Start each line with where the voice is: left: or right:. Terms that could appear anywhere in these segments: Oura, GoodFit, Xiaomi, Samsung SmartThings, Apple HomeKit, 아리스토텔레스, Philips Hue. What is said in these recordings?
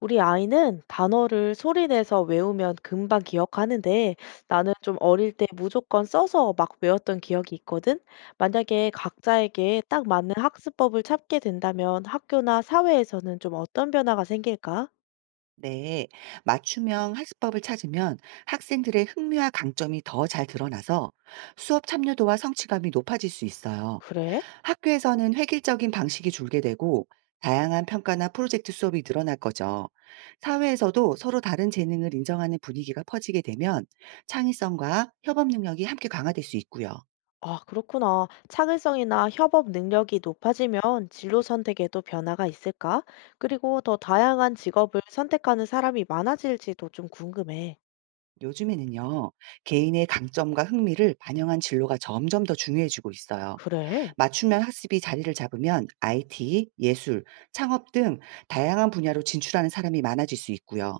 left: 우리 아이는 단어를 소리내서 외우면 금방 기억하는데 나는 좀 어릴 때 무조건 써서 막 외웠던 기억이 있거든. 만약에 각자에게 딱 맞는 학습법을 찾게 된다면 학교나 사회에서는 좀 어떤 변화가 생길까?
right: 네, 맞춤형 학습법을 찾으면 학생들의 흥미와 강점이 더 잘 드러나서 수업 참여도와 성취감이 높아질 수 있어요.
left: 그래?
right: 학교에서는 획일적인 방식이 줄게 되고 다양한 평가나 프로젝트 수업이 늘어날 거죠. 사회에서도 서로 다른 재능을 인정하는 분위기가 퍼지게 되면 창의성과 협업 능력이 함께 강화될 수 있고요.
left: 아, 그렇구나. 창의성이나 협업 능력이 높아지면 진로 선택에도 변화가 있을까? 그리고 더 다양한 직업을 선택하는 사람이 많아질지도 좀 궁금해.
right: 요즘에는요, 개인의 강점과 흥미를 반영한 진로가 점점 더 중요해지고 있어요.
left: 그래?
right: 맞춤형 학습이 자리를 잡으면 IT, 예술, 창업 등 다양한 분야로 진출하는 사람이 많아질 수 있고요.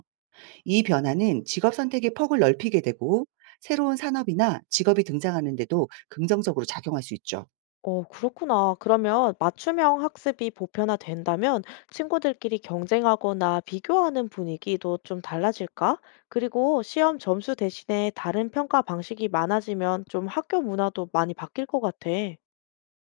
right: 이 변화는 직업 선택의 폭을 넓히게 되고 새로운 산업이나 직업이 등장하는데도 긍정적으로 작용할 수 있죠.
left: 어, 그렇구나. 그러면 맞춤형 학습이 보편화된다면 친구들끼리 경쟁하거나 비교하는 분위기도 좀 달라질까? 그리고 시험 점수 대신에 다른 평가 방식이 많아지면 좀 학교 문화도 많이 바뀔 것 같아.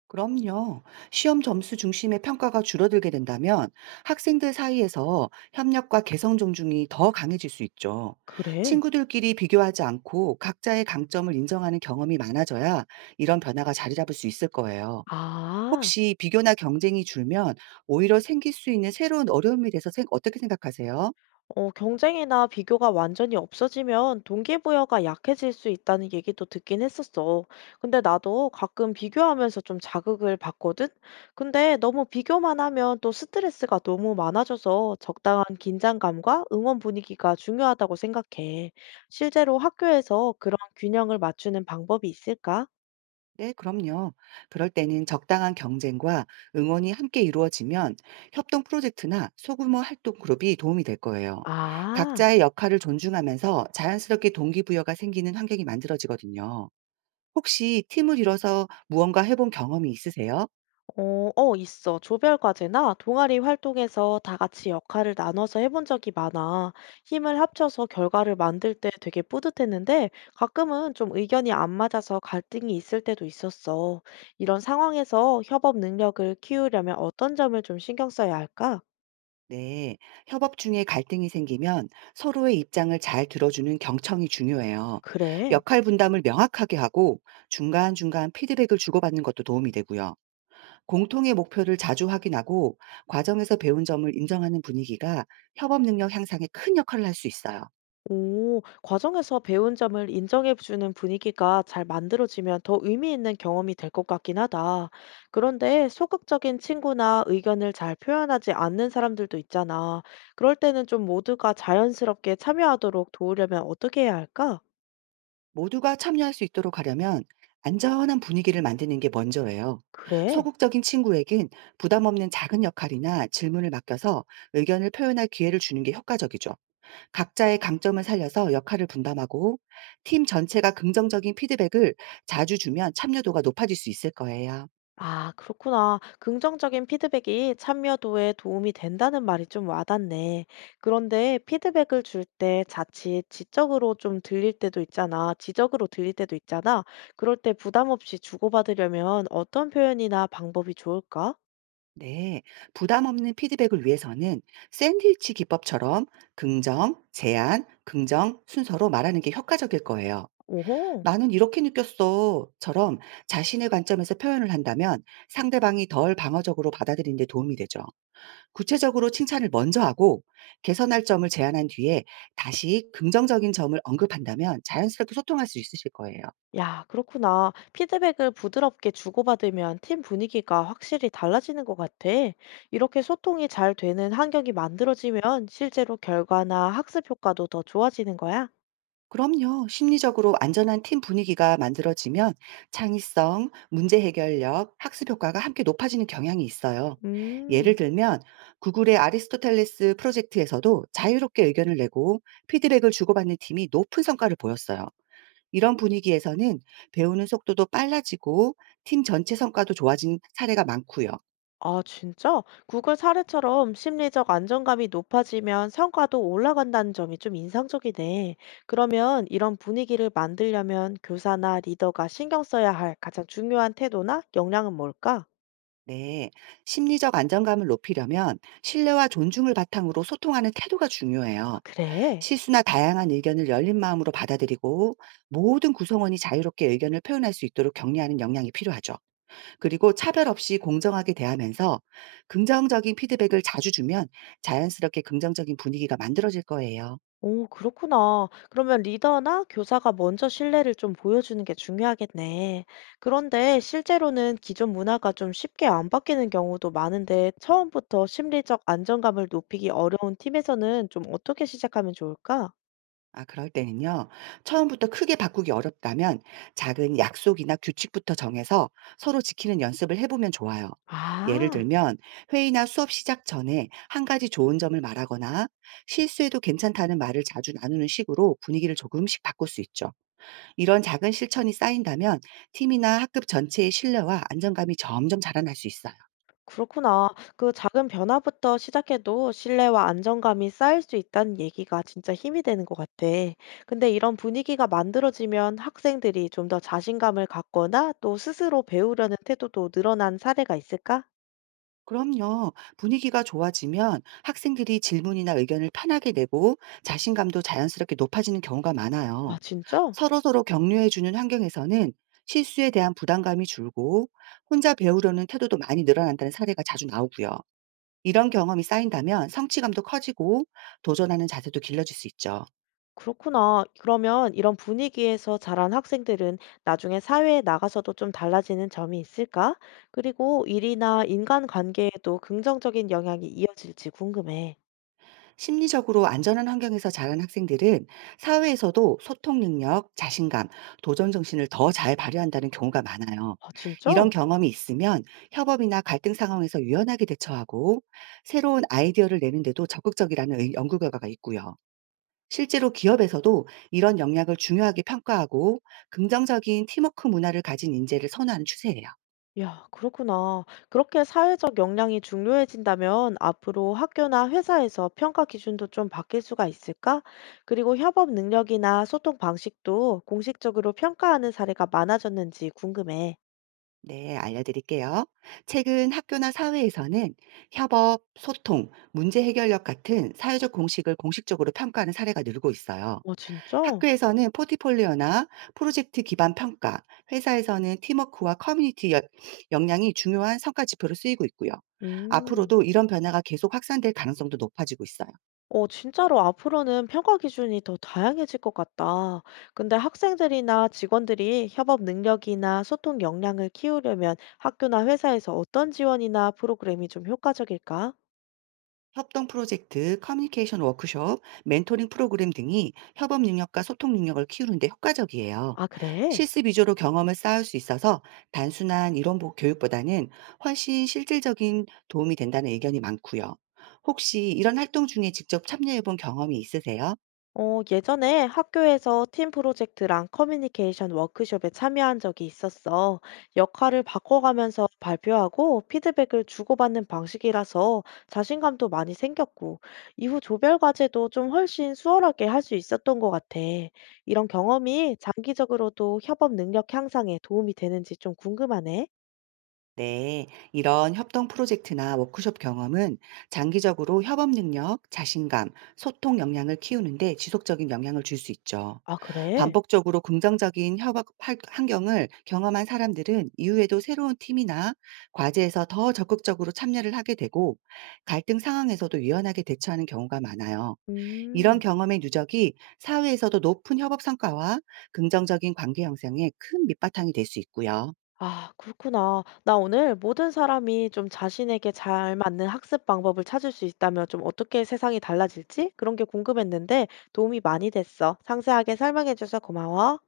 right: 그럼요. 시험 점수 중심의 평가가 줄어들게 된다면 학생들 사이에서 협력과 개성 존중이 더 강해질 수 있죠.
left: 그래?
right: 친구들끼리 비교하지 않고 각자의 강점을 인정하는 경험이 많아져야 이런 변화가 자리 잡을 수 있을 거예요.
left: 아.
right: 혹시 비교나 경쟁이 줄면 오히려 생길 수 있는 새로운 어려움에 대해서 생 어떻게 생각하세요?
left: 어, 경쟁이나 비교가 완전히 없어지면 동기부여가 약해질 수 있다는 얘기도 듣긴 했었어. 근데 나도 가끔 비교하면서 좀 자극을 받거든? 근데 너무 비교만 하면 또 스트레스가 너무 많아져서 적당한 긴장감과 응원 분위기가 중요하다고 생각해. 실제로 학교에서 그런 균형을 맞추는 방법이 있을까?
right: 네, 그럼요. 그럴 때는 적당한 경쟁과 응원이 함께 이루어지면 협동 프로젝트나 소규모 활동 그룹이 도움이 될 거예요.
left: 아.
right: 각자의 역할을 존중하면서 자연스럽게 동기부여가 생기는 환경이 만들어지거든요. 혹시 팀을 이뤄서 무언가 해본 경험이 있으세요?
left: 어, 있어. 조별 과제나 동아리 활동에서 다 같이 역할을 나눠서 해본 적이 많아. 힘을 합쳐서 결과를 만들 때 되게 뿌듯했는데 가끔은 좀 의견이 안 맞아서 갈등이 있을 때도 있었어. 이런 상황에서 협업 능력을 키우려면 어떤 점을 좀 신경 써야 할까?
right: 네, 협업 중에 갈등이 생기면 서로의 입장을 잘 들어주는 경청이 중요해요.
left: 그래.
right: 역할 분담을 명확하게 하고 중간중간 피드백을 주고받는 것도 도움이 되고요. 공통의 목표를 자주 확인하고 과정에서 배운 점을 인정하는 분위기가 협업 능력 향상에 큰 역할을 할 수 있어요.
left: 오, 과정에서 배운 점을 인정해주는 분위기가 잘 만들어지면 더 의미 있는 경험이 될 것 같긴 하다. 그런데 소극적인 친구나 의견을 잘 표현하지 않는 사람들도 있잖아. 그럴 때는 좀 모두가 자연스럽게 참여하도록 도우려면 어떻게 해야 할까?
right: 모두가 참여할 수 있도록 하려면 안전한 분위기를 만드는 게 먼저예요.
left: 그래.
right: 소극적인 친구에겐 부담 없는 작은 역할이나 질문을 맡겨서 의견을 표현할 기회를 주는 게 효과적이죠. 각자의 강점을 살려서 역할을 분담하고 팀 전체가 긍정적인 피드백을 자주 주면 참여도가 높아질 수 있을 거예요.
left: 아, 그렇구나. 긍정적인 피드백이 참여도에 도움이 된다는 말이 좀 와닿네. 그런데 피드백을 줄 때 자칫 지적으로 좀 들릴 때도 있잖아. 지적으로 들릴 때도 있잖아. 그럴 때 부담 없이 주고받으려면 어떤 표현이나 방법이 좋을까?
right: 네. 부담 없는 피드백을 위해서는 샌드위치 기법처럼 긍정, 제안, 긍정 순서로 말하는 게 효과적일 거예요.
left: 오호.
right: "나는 이렇게 느꼈어."처럼 자신의 관점에서 표현을 한다면 상대방이 덜 방어적으로 받아들이는 데 도움이 되죠. 구체적으로 칭찬을 먼저 하고 개선할 점을 제안한 뒤에 다시 긍정적인 점을 언급한다면 자연스럽게 소통할 수 있으실 거예요.
left: 야, 그렇구나. 피드백을 부드럽게 주고받으면 팀 분위기가 확실히 달라지는 것 같아. 이렇게 소통이 잘 되는 환경이 만들어지면 실제로 결과나 학습 효과도 더 좋아지는 거야.
right: 그럼요. 심리적으로 안전한 팀 분위기가 만들어지면 창의성, 문제 해결력, 학습 효과가 함께 높아지는 경향이 있어요.
left: 음,
right: 예를 들면 구글의 아리스토텔레스 프로젝트에서도 자유롭게 의견을 내고 피드백을 주고받는 팀이 높은 성과를 보였어요. 이런 분위기에서는 배우는 속도도 빨라지고 팀 전체 성과도 좋아진 사례가 많고요.
left: 아, 진짜? 구글 사례처럼 심리적 안정감이 높아지면 성과도 올라간다는 점이 좀 인상적이네. 그러면 이런 분위기를 만들려면 교사나 리더가 신경 써야 할 가장 중요한 태도나 역량은 뭘까?
right: 네, 심리적 안정감을 높이려면 신뢰와 존중을 바탕으로 소통하는 태도가
left: 아,
right: 중요해요.
left: 그래.
right: 실수나 다양한 의견을 열린 마음으로 받아들이고 모든 구성원이 자유롭게 의견을 표현할 수 있도록 격려하는 역량이 필요하죠. 그리고 차별 없이 공정하게 대하면서 긍정적인 피드백을 자주 주면 자연스럽게 긍정적인 분위기가 만들어질 거예요.
left: 오, 그렇구나. 그러면 리더나 교사가 먼저 신뢰를 좀 보여주는 게 중요하겠네. 그런데 실제로는 기존 문화가 좀 쉽게 안 바뀌는 경우도 많은데 처음부터 심리적 안정감을 높이기 어려운 팀에서는 좀 어떻게 시작하면 좋을까?
right: 아, 그럴 때는요, 처음부터 크게 바꾸기 어렵다면 작은 약속이나 규칙부터 정해서 서로 지키는 연습을 해 보면 좋아요. 예를
left: 아.
right: 들면 회의나 수업 시작 전에 한 가지 좋은 점을 말하거나 실수해도 괜찮다는 말을 자주 나누는 식으로 분위기를 조금씩 바꿀 수 있죠. 이런 작은 실천이 쌓인다면 팀이나 학급 전체의 신뢰와 안정감이 점점 자라날 수 있어요.
left: 그렇구나. 그 작은 변화부터 시작해도 신뢰와 안정감이 쌓일 수 있다는 얘기가 진짜 힘이 되는 것 같아. 근데 이런 분위기가 만들어지면 학생들이 좀 더 자신감을 갖거나 또 스스로 배우려는 태도도 늘어난 사례가 있을까?
right: 그럼요. 분위기가 좋아지면 학생들이 질문이나 의견을 편하게 내고 자신감도 자연스럽게 높아지는 경우가
left: 아,
right: 많아요.
left: 진짜?
right: 서로서로 격려해주는 환경에서는 실수에 대한 부담감이 줄고 혼자 배우려는 태도도 많이 늘어난다는 사례가 자주 나오고요. 이런 경험이 쌓인다면 성취감도 커지고 도전하는 자세도 길러질 수 있죠.
left: 그렇구나. 그러면 이런 분위기에서 자란 학생들은 나중에 사회에 나가서도 좀 달라지는 점이 있을까? 그리고 일이나 인간관계에도 긍정적인 영향이 이어질지 궁금해.
right: 심리적으로 안전한 환경에서 자란 학생들은 사회에서도 소통 능력, 자신감, 도전 정신을 더 잘 발휘한다는 경우가 많아요.
left: 아, 진짜?
right: 이런 경험이 있으면 협업이나 갈등 상황에서 유연하게 대처하고 새로운 아이디어를 내는데도 적극적이라는 연구 결과가 있고요. 실제로 기업에서도 이런 역량을 중요하게 평가하고 긍정적인 팀워크 문화를 가진 인재를 선호하는 추세예요.
left: 야, 그렇구나. 그렇게 사회적 역량이 중요해진다면 앞으로 학교나 회사에서 평가 기준도 좀 바뀔 수가 있을까? 그리고 협업 능력이나 소통 방식도 공식적으로 평가하는 사례가 많아졌는지 궁금해.
right: 네, 알려드릴게요. 최근 학교나 사회에서는 협업, 소통, 문제 해결력 같은 사회적 공식을 공식적으로 평가하는 사례가 늘고 있어요.
left: 어, 진짜?
right: 학교에서는 포트폴리오나 프로젝트 기반 평가, 회사에서는 팀워크와 역량이 중요한 성과 지표로 쓰이고 있고요.
left: 음.
right: 앞으로도 이런 변화가 계속 확산될 가능성도 높아지고 있어요.
left: 어, 진짜로 앞으로는 평가 기준이 더 다양해질 것 같다. 근데 학생들이나 직원들이 협업 능력이나 소통 역량을 키우려면 학교나 회사에서 어떤 지원이나 프로그램이 좀 효과적일까?
right: 협동 프로젝트, 커뮤니케이션 워크숍, 멘토링 프로그램 등이 협업 능력과 소통 능력을 키우는데 효과적이에요.
left: 아, 그래?
right: 실습 위주로 경험을 쌓을 수 있어서 단순한 교육보다는 훨씬 실질적인 도움이 된다는 의견이 많고요. 혹시 이런 활동 중에 직접 참여해본 경험이 있으세요?
left: 어, 예전에 학교에서 팀 프로젝트랑 커뮤니케이션 워크숍에 참여한 적이 있었어. 역할을 바꿔가면서 발표하고 피드백을 주고받는 방식이라서 자신감도 많이 생겼고, 이후 조별 과제도 좀 훨씬 수월하게 할 수 있었던 것 같아. 이런 경험이 장기적으로도 협업 능력 향상에 도움이 되는지 좀 궁금하네.
right: 네, 이런 협동 프로젝트나 워크숍 경험은 장기적으로 협업 능력, 자신감, 소통 역량을 키우는데 지속적인 영향을 줄 수 있죠.
left: 아, 그래?
right: 반복적으로 긍정적인 환경을 경험한 사람들은 이후에도 새로운 팀이나 과제에서 더 적극적으로 참여를 하게 되고 갈등 상황에서도 유연하게 대처하는 경우가 많아요. 이런
left: 음.
right: 경험의 누적이 사회에서도 높은 협업 성과와 긍정적인 관계 형성에 큰 밑바탕이 될 수 있고요.
left: 아, 그렇구나. 나 오늘 모든 사람이 좀 자신에게 잘 맞는 학습 방법을 찾을 수 있다면 좀 어떻게 세상이 달라질지 그런 게 궁금했는데 도움이 많이 됐어. 상세하게 설명해줘서 고마워.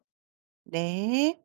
right: 네.